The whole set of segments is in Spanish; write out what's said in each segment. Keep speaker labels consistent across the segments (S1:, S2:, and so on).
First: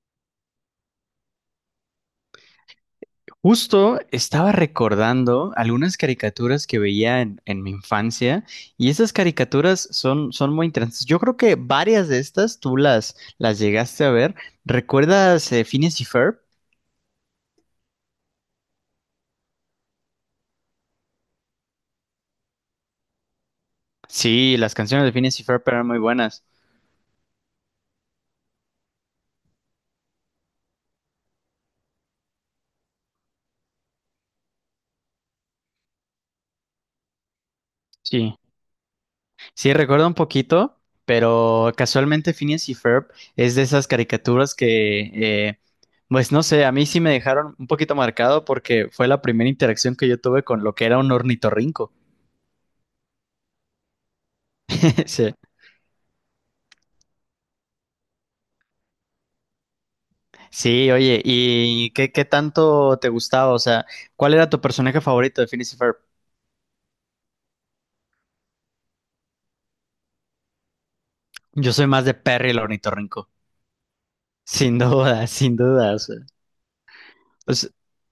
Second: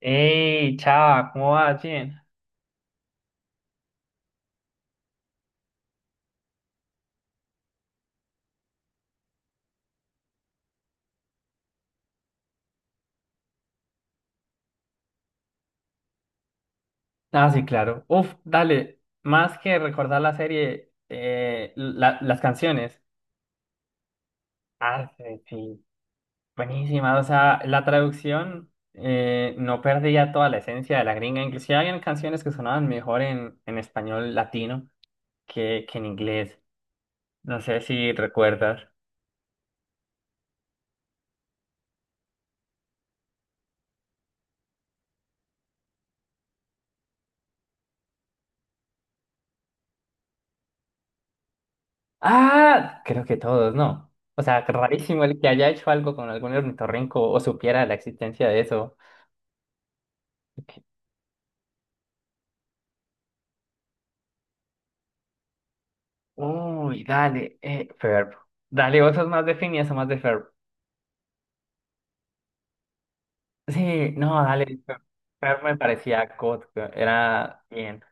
S1: ¡Ey, chava! ¿Cómo vas? Bien.
S2: Justo estaba recordando algunas caricaturas que veía en mi infancia y esas caricaturas son muy interesantes. Yo creo que varias de estas tú las llegaste a ver. ¿Recuerdas Phineas y Ferb?
S1: Ah, sí, claro. Uf, dale. Más que recordar la serie, las canciones.
S2: Sí, las canciones
S1: Ah,
S2: de Phineas
S1: sí,
S2: y Ferb
S1: sí.
S2: eran muy buenas.
S1: Buenísima. O sea, la traducción no perdía toda la esencia de la gringa. Inclusive habían canciones que sonaban mejor en español latino que en inglés. No sé si
S2: Sí,
S1: recuerdas.
S2: sí, recuerdo un poquito, pero casualmente Phineas y Ferb es de esas caricaturas que, pues no sé, a mí sí me dejaron un poquito marcado porque fue la primera interacción que yo tuve con lo que era un ornitorrinco.
S1: Ah, creo que todos, ¿no? O sea, rarísimo
S2: Sí.
S1: el que haya hecho algo con algún ornitorrinco o supiera la existencia de eso.
S2: Sí, oye, ¿y qué tanto te gustaba? O sea, ¿cuál era tu personaje favorito de Phineas y Ferb?
S1: Uy, dale, Ferb. Dale, vos sos más de Finn y más de Ferb.
S2: Yo soy más de Perry el ornitorrinco.
S1: Sí, no, dale,
S2: Sin
S1: Ferb,
S2: duda, sin
S1: Ferb me
S2: duda. O sea,
S1: parecía God, era
S2: pues,
S1: bien.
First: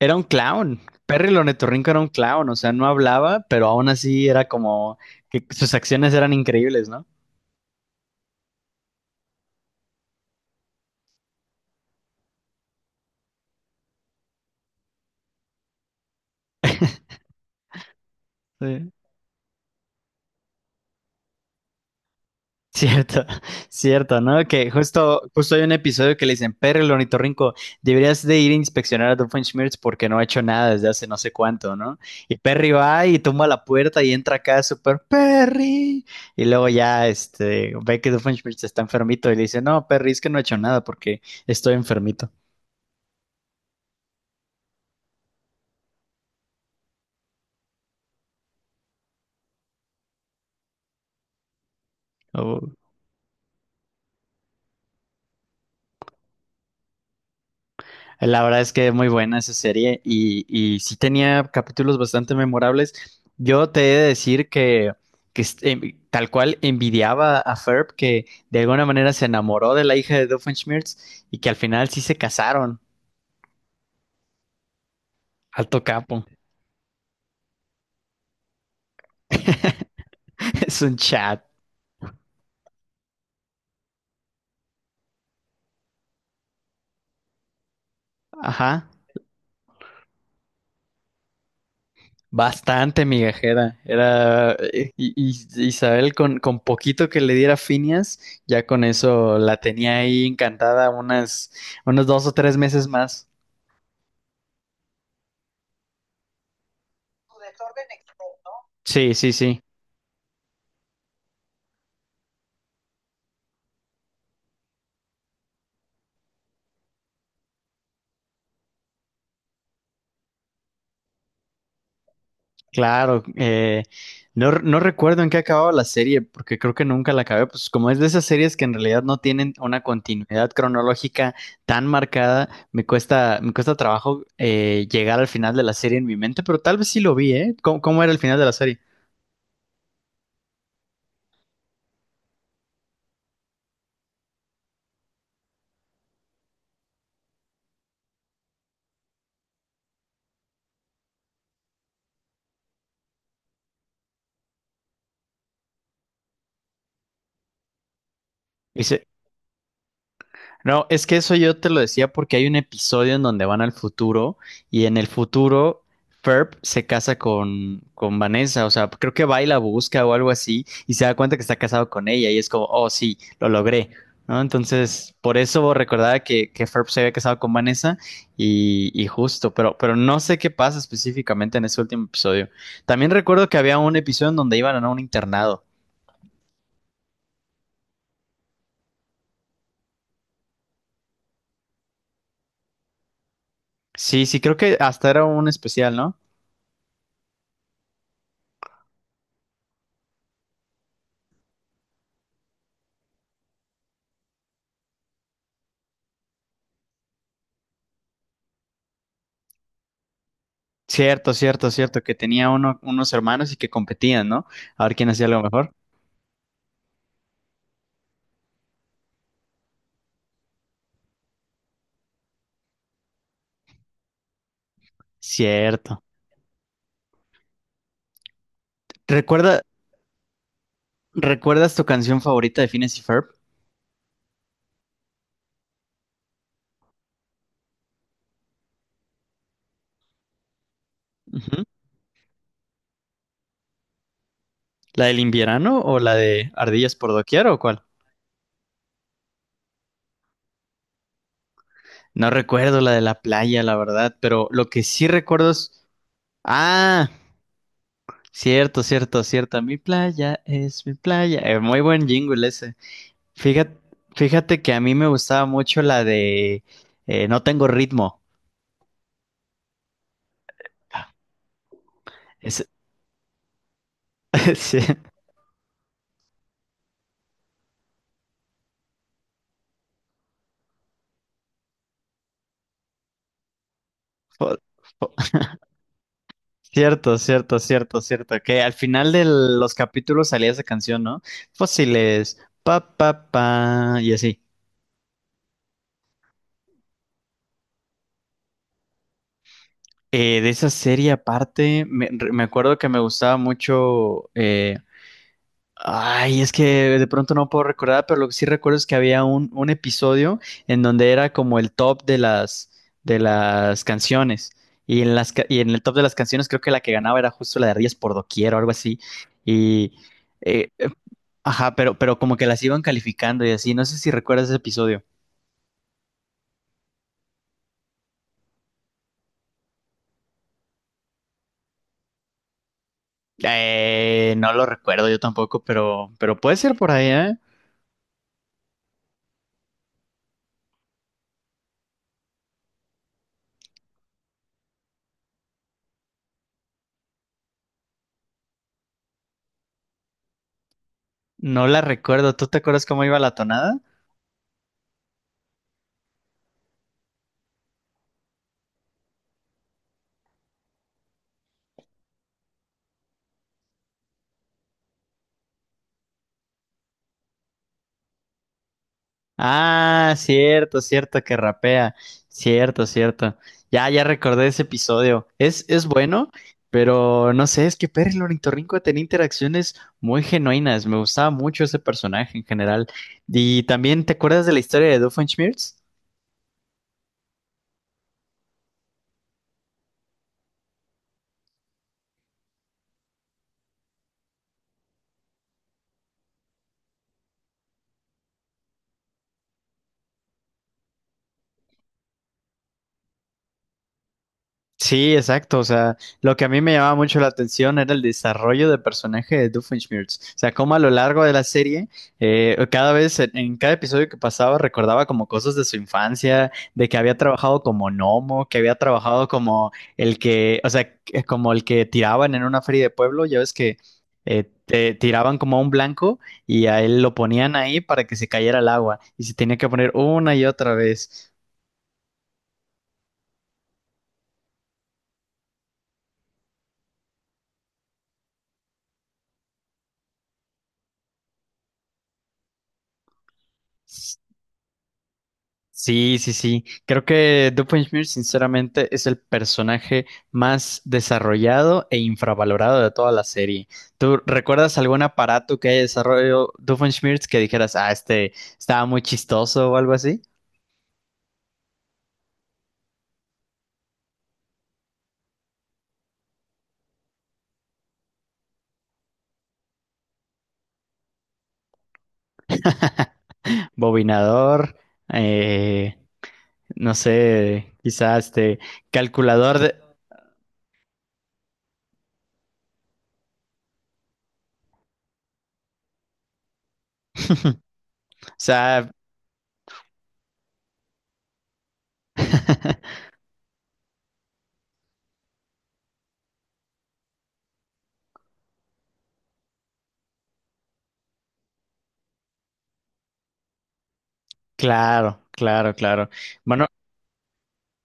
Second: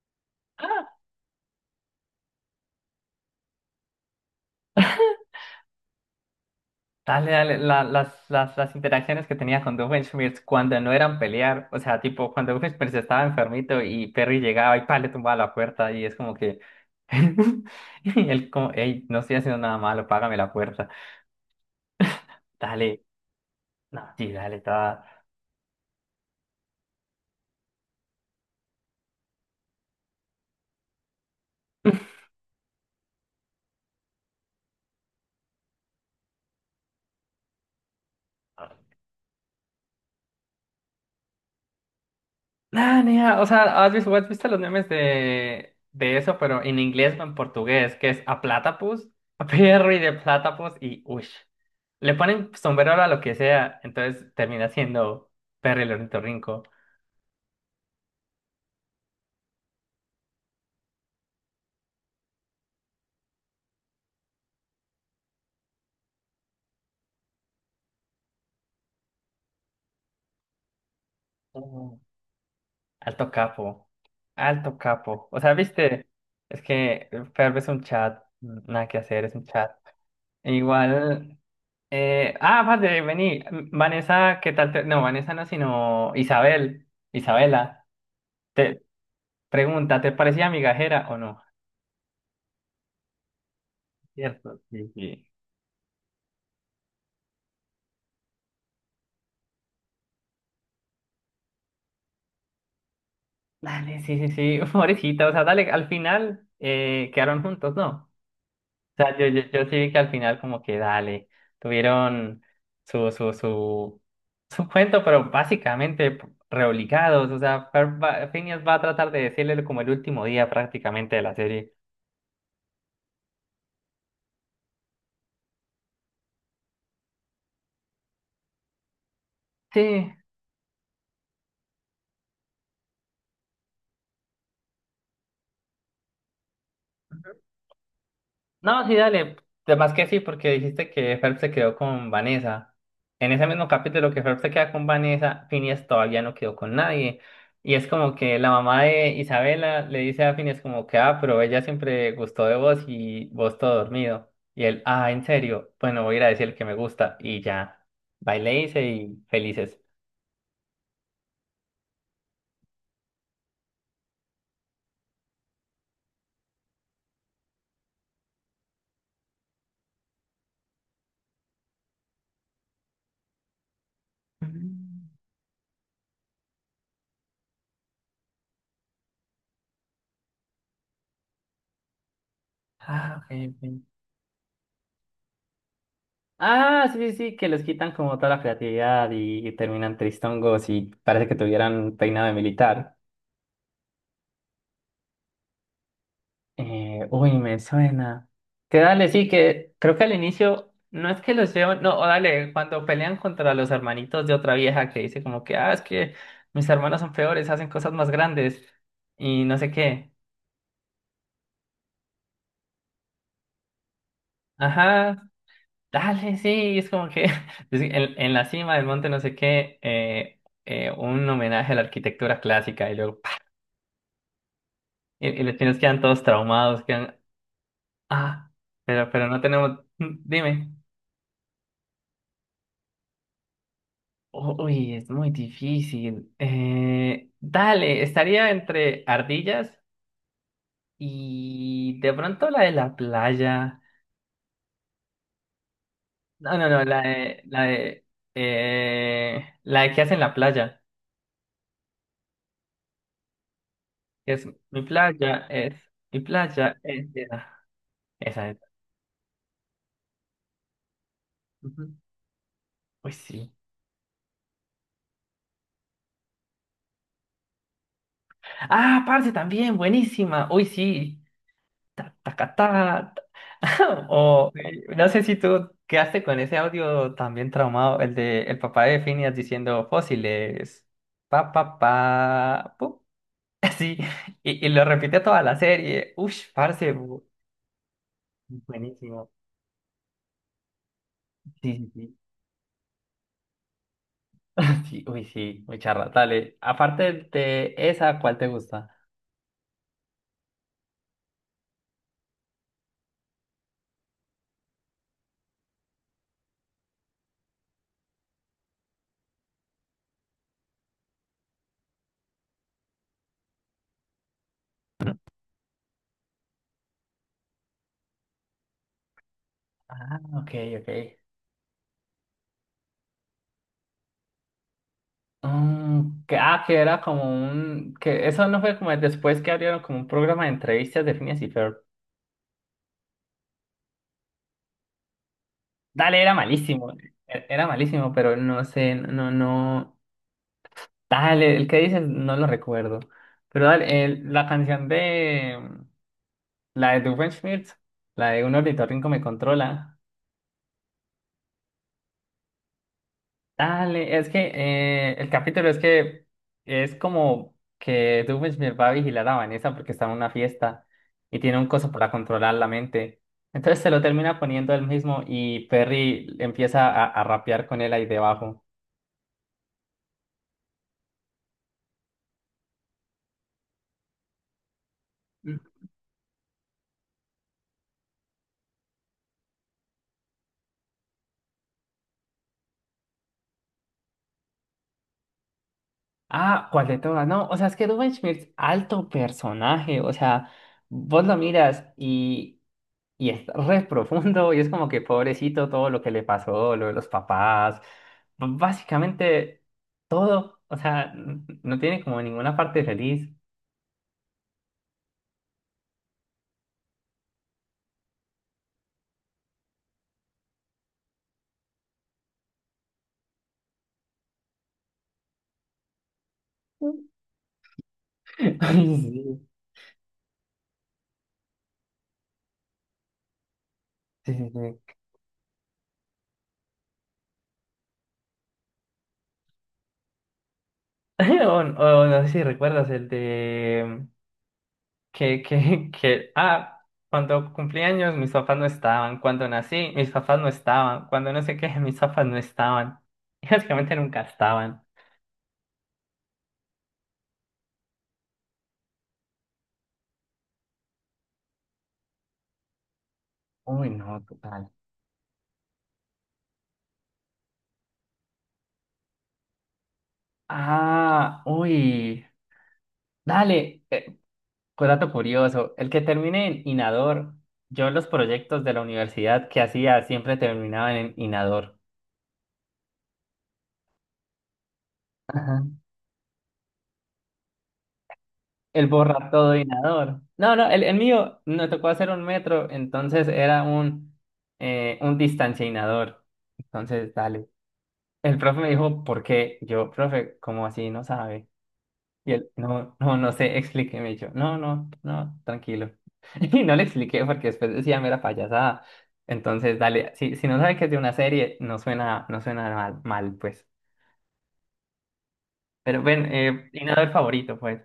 S2: era un clown.
S1: Ah,
S2: Perry el ornitorrinco era un clown. O sea, no hablaba, pero aún así era como que sus acciones eran increíbles, ¿no?
S1: dale, dale, las interacciones que tenía con Doofenshmirtz cuando no eran pelear, o sea, tipo, cuando Doofenshmirtz estaba enfermito y Perry llegaba y pa, le tumbaba la puerta y es como que... Y él como,
S2: Sí.
S1: hey, no estoy haciendo nada malo, págame la puerta. Dale,
S2: Cierto,
S1: no,
S2: cierto,
S1: sí,
S2: ¿no?
S1: dale,
S2: Que
S1: estaba...
S2: justo hay un episodio que le dicen, Perry el ornitorrinco, deberías de ir a inspeccionar a Doofenshmirtz porque no ha hecho nada desde hace no sé cuánto, ¿no? Y Perry va y toma la puerta y entra acá súper Perry. Y luego ya este, ve que Doofenshmirtz está enfermito y le dice, no, Perry, es que no he hecho nada porque estoy enfermito.
S1: Ah, nea, o sea, has visto los memes de eso, pero en inglés o en portugués, que es a platypus, a perro y de platypus y ush. Le ponen
S2: Oh.
S1: sombrero a lo que sea, entonces termina siendo perro el ornitorrinco.
S2: La verdad es que es muy buena esa serie y sí tenía capítulos bastante memorables. Yo te he de decir que tal cual envidiaba a Ferb que de alguna manera se enamoró de la hija de Doofenshmirtz y que al final
S1: Oh.
S2: sí se casaron.
S1: Alto capo, alto capo. O sea,
S2: Alto
S1: viste,
S2: capo.
S1: es que Ferb es un chat, nada que hacer, es un chat. E
S2: Es un
S1: igual,
S2: chat.
S1: vale, vení, Vanessa, ¿qué tal? No, Vanessa no, sino Isabel, Isabela. Te,
S2: Ajá.
S1: Pregunta, ¿te parecía migajera o no?
S2: Bastante migajera. Era
S1: Cierto, sí, sí.
S2: Isabel con poquito que le diera Finias, ya con eso la tenía ahí encantada unas, unos dos o tres meses más.
S1: Dale, sí, sí, sí, pobrecita, o sea, dale, al final quedaron juntos, ¿no? O
S2: Sí,
S1: sea,
S2: sí, sí.
S1: yo sí vi que al final como que dale, tuvieron su, su, su, su cuento, pero básicamente reobligados, o sea, Phineas va a tratar de decirle como el último día prácticamente de la serie.
S2: Claro, no, no recuerdo en qué acababa la serie, porque creo que nunca la acabé. Pues como es de esas series que en realidad no tienen
S1: Sí,
S2: una continuidad cronológica tan marcada, me cuesta trabajo llegar al final de la serie en mi mente, pero tal vez sí lo vi, ¿eh? ¿Cómo, cómo era el final de la serie?
S1: no, sí, dale. Además que sí, porque dijiste que Phelps se quedó con Vanessa. En ese mismo capítulo que Phelps se queda con Vanessa, Phineas todavía no quedó con nadie. Y es como que la mamá de Isabela le dice a Phineas como que, ah, pero ella siempre gustó de vos y vos todo dormido. Y él, ah, ¿en serio? Bueno, voy a ir a decir que me gusta. Y ya, va y le dice y felices.
S2: No, es que eso yo te lo decía porque hay un episodio en donde van al futuro y en el futuro Ferb se casa con Vanessa, o sea, creo que va y la busca o algo así y se da cuenta que está casado con ella y es como, oh sí, lo logré, ¿no?
S1: Mm.
S2: Entonces, por eso recordaba que Ferb se había casado con Vanessa y justo, pero no sé qué pasa específicamente en ese último episodio. También
S1: Ah, ok,
S2: recuerdo que había
S1: ok.
S2: un episodio en donde iban a un internado.
S1: Ah, sí, sí, sí, que les quitan como toda la creatividad y terminan tristongos y parece que tuvieran peinado de militar.
S2: Sí, sí, creo que hasta era un especial, ¿no?
S1: Uy, me suena. Que dale, sí, que creo que al inicio no es que los llevan, no, o dale, cuando pelean contra los hermanitos de otra vieja que dice como que, ah, es que mis hermanos son peores, hacen cosas más grandes y no sé qué.
S2: Cierto, cierto, cierto, que tenía uno, unos hermanos y que competían, ¿no? A ver quién hacía
S1: Ajá,
S2: lo mejor.
S1: dale, sí, es como que es que en la cima del monte no sé qué, un homenaje a la arquitectura clásica y luego... y los chinos quedan
S2: Cierto.
S1: todos traumados, quedan, ah, pero no
S2: ¿Recuerda,
S1: tenemos, mm, dime,
S2: recuerdas tu canción favorita de Phineas y Ferb?
S1: uy, es muy difícil. Dale, estaría entre ardillas
S2: Ujú.
S1: y de pronto la de la playa.
S2: ¿La del invierno o la de
S1: No, no, no,
S2: Ardillas por doquier o cuál?
S1: la de que hacen la playa.
S2: No recuerdo la de la playa, la verdad,
S1: Que es
S2: pero lo
S1: mi
S2: que sí
S1: playa,
S2: recuerdo
S1: es
S2: es...
S1: mi playa, es
S2: Ah,
S1: esa, esa. Esa.
S2: cierto, cierto, cierto. Mi playa es mi playa. Muy
S1: Ujú.
S2: buen jingle ese.
S1: Uy, sí.
S2: Fíjate, fíjate que a mí me gustaba mucho la de No tengo ritmo.
S1: Ah, parce, también, buenísima. Uy, sí. Ta, taca,
S2: Es-
S1: ta, ta. O
S2: sí.
S1: no sé si tú quedaste con ese audio también traumado, el de el papá de Phineas diciendo fósiles, pa, pa, pa, pu. Así,
S2: Po-
S1: y lo
S2: po-
S1: repite toda la serie. Ush, parce,
S2: Cierto, cierto, cierto, cierto. Que al final de
S1: buenísimo.
S2: los capítulos salía esa canción, ¿no?
S1: Sí, sí, sí.
S2: Fósiles, pa, pa, pa, y así.
S1: Sí, uy, sí, muy charra. Dale, aparte de esa, ¿cuál te gusta?
S2: De esa serie aparte, me acuerdo que me gustaba mucho. Ay, es que de pronto no puedo recordar, pero lo que sí recuerdo es que había un episodio en donde era como el top de de las canciones. Y en y en el top de las canciones, creo que la que ganaba era justo la de Rías por Doquier o algo así. Y.
S1: Ah, ok,
S2: eh,
S1: ok.
S2: Ajá, pero como que las iban calificando y así. No sé si recuerdas ese episodio.
S1: Mm, que, ah, que era como un... que eso no fue como el después que abrieron como un programa de entrevistas de Phineas y Ferb.
S2: No lo recuerdo yo tampoco,
S1: Dale, era
S2: pero puede ser por
S1: malísimo.
S2: ahí, ¿eh?
S1: Era malísimo, pero no sé, no, no. Dale, el que dices no lo recuerdo. Pero dale, la canción de la de Doofenshmirtz, la de un ornitorrinco me controla.
S2: No la recuerdo. ¿Tú te acuerdas cómo iba la tonada?
S1: Dale, es que el capítulo es que es como que Doofenshmirtz va a vigilar a Vanessa porque está en una fiesta y tiene un coso para controlar la mente. Entonces se lo termina poniendo él mismo y Perry empieza a rapear con él ahí debajo.
S2: Ah, cierto, cierto, que rapea. Cierto, cierto. Ya recordé ese episodio. Es bueno, pero no sé, es que Perry el Ornitorrinco tenía interacciones muy genuinas. Me gustaba mucho ese personaje en general. Y también, ¿te acuerdas de la historia de Doofenshmirtz?
S1: Ah, ¿cuál de todas? No, o sea, es que Ruben Schmidt, alto personaje, o sea, vos lo miras y es re profundo y es como que pobrecito todo lo que le pasó, lo de los papás, básicamente todo, o sea, no tiene como ninguna parte feliz.
S2: Sí, exacto. O sea, lo que a mí me llamaba mucho la atención era el desarrollo de personaje de Doofenshmirtz. O sea, cómo a lo largo de la serie, cada vez, en cada episodio que pasaba, recordaba como cosas de su infancia, de que había trabajado como gnomo, que había trabajado
S1: Ay,
S2: como el que, o sea, como el que tiraban en una feria de pueblo. Ya ves que
S1: sí, sí, sí.
S2: te
S1: Sí.
S2: tiraban como a un blanco y a él lo ponían ahí para que se cayera al agua y se tenía que poner una y otra vez.
S1: O, o no sé si recuerdas el de... ah, cuando cumplí años mis papás no estaban, cuando nací mis papás no estaban, cuando no sé qué mis papás no estaban. Básicamente nunca estaban.
S2: Sí, sí, sí. Creo que Doofenshmirtz, sinceramente, es el personaje más desarrollado e infravalorado de toda la serie.
S1: Uy,
S2: ¿Tú
S1: no, total.
S2: recuerdas algún aparato que haya desarrollado Doofenshmirtz que dijeras, ah, este estaba muy chistoso o algo así?
S1: Ah, uy. Dale, dato curioso. El que termine en Inador, yo los proyectos de la universidad que hacía siempre terminaban en Inador.
S2: Bobinador, eh, no sé, quizás este
S1: El
S2: calculador de...
S1: borratodoinador. No, no, el mío me tocó hacer un metro, entonces era un distanciador. Entonces, dale.
S2: O
S1: El profe me
S2: sea,
S1: dijo, ¿por qué? Yo, profe, ¿cómo así? No sabe. Y él, no, no, no sé, explíqueme. Y yo, no, no, no, tranquilo. Y no le expliqué porque después decía mera payasada. Entonces, dale, si, si no sabe que es de una serie, no suena, no suena mal, mal, pues.
S2: claro, claro,
S1: Pero
S2: claro.
S1: ven,
S2: Bueno.
S1: inador favorito, pues.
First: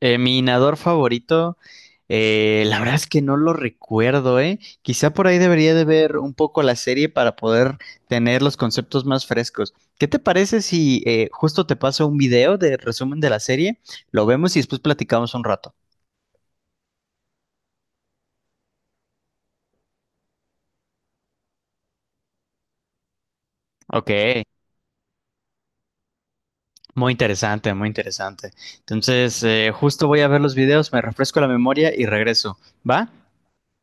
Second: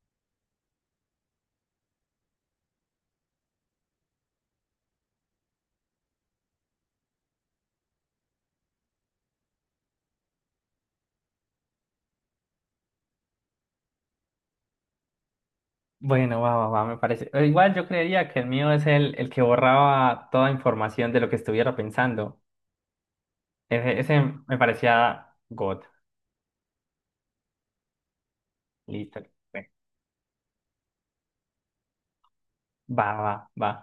S2: Mi inador favorito, la verdad es que no lo recuerdo, ¿eh? Quizá por ahí debería de ver un poco la serie para poder tener los conceptos más frescos. ¿Qué te parece si justo te paso un video de resumen de la serie? Lo vemos y después platicamos un rato.
S1: Bueno, va, va, va, me parece. Igual yo creería que el mío es el que borraba toda información de lo que estuviera pensando. Ese
S2: Ok,
S1: me parecía God.
S2: muy interesante, muy interesante.
S1: Listo.
S2: Entonces,
S1: Bueno,
S2: justo voy a ver los videos, me refresco la memoria y regreso.
S1: va,
S2: ¿Va?
S1: va, va.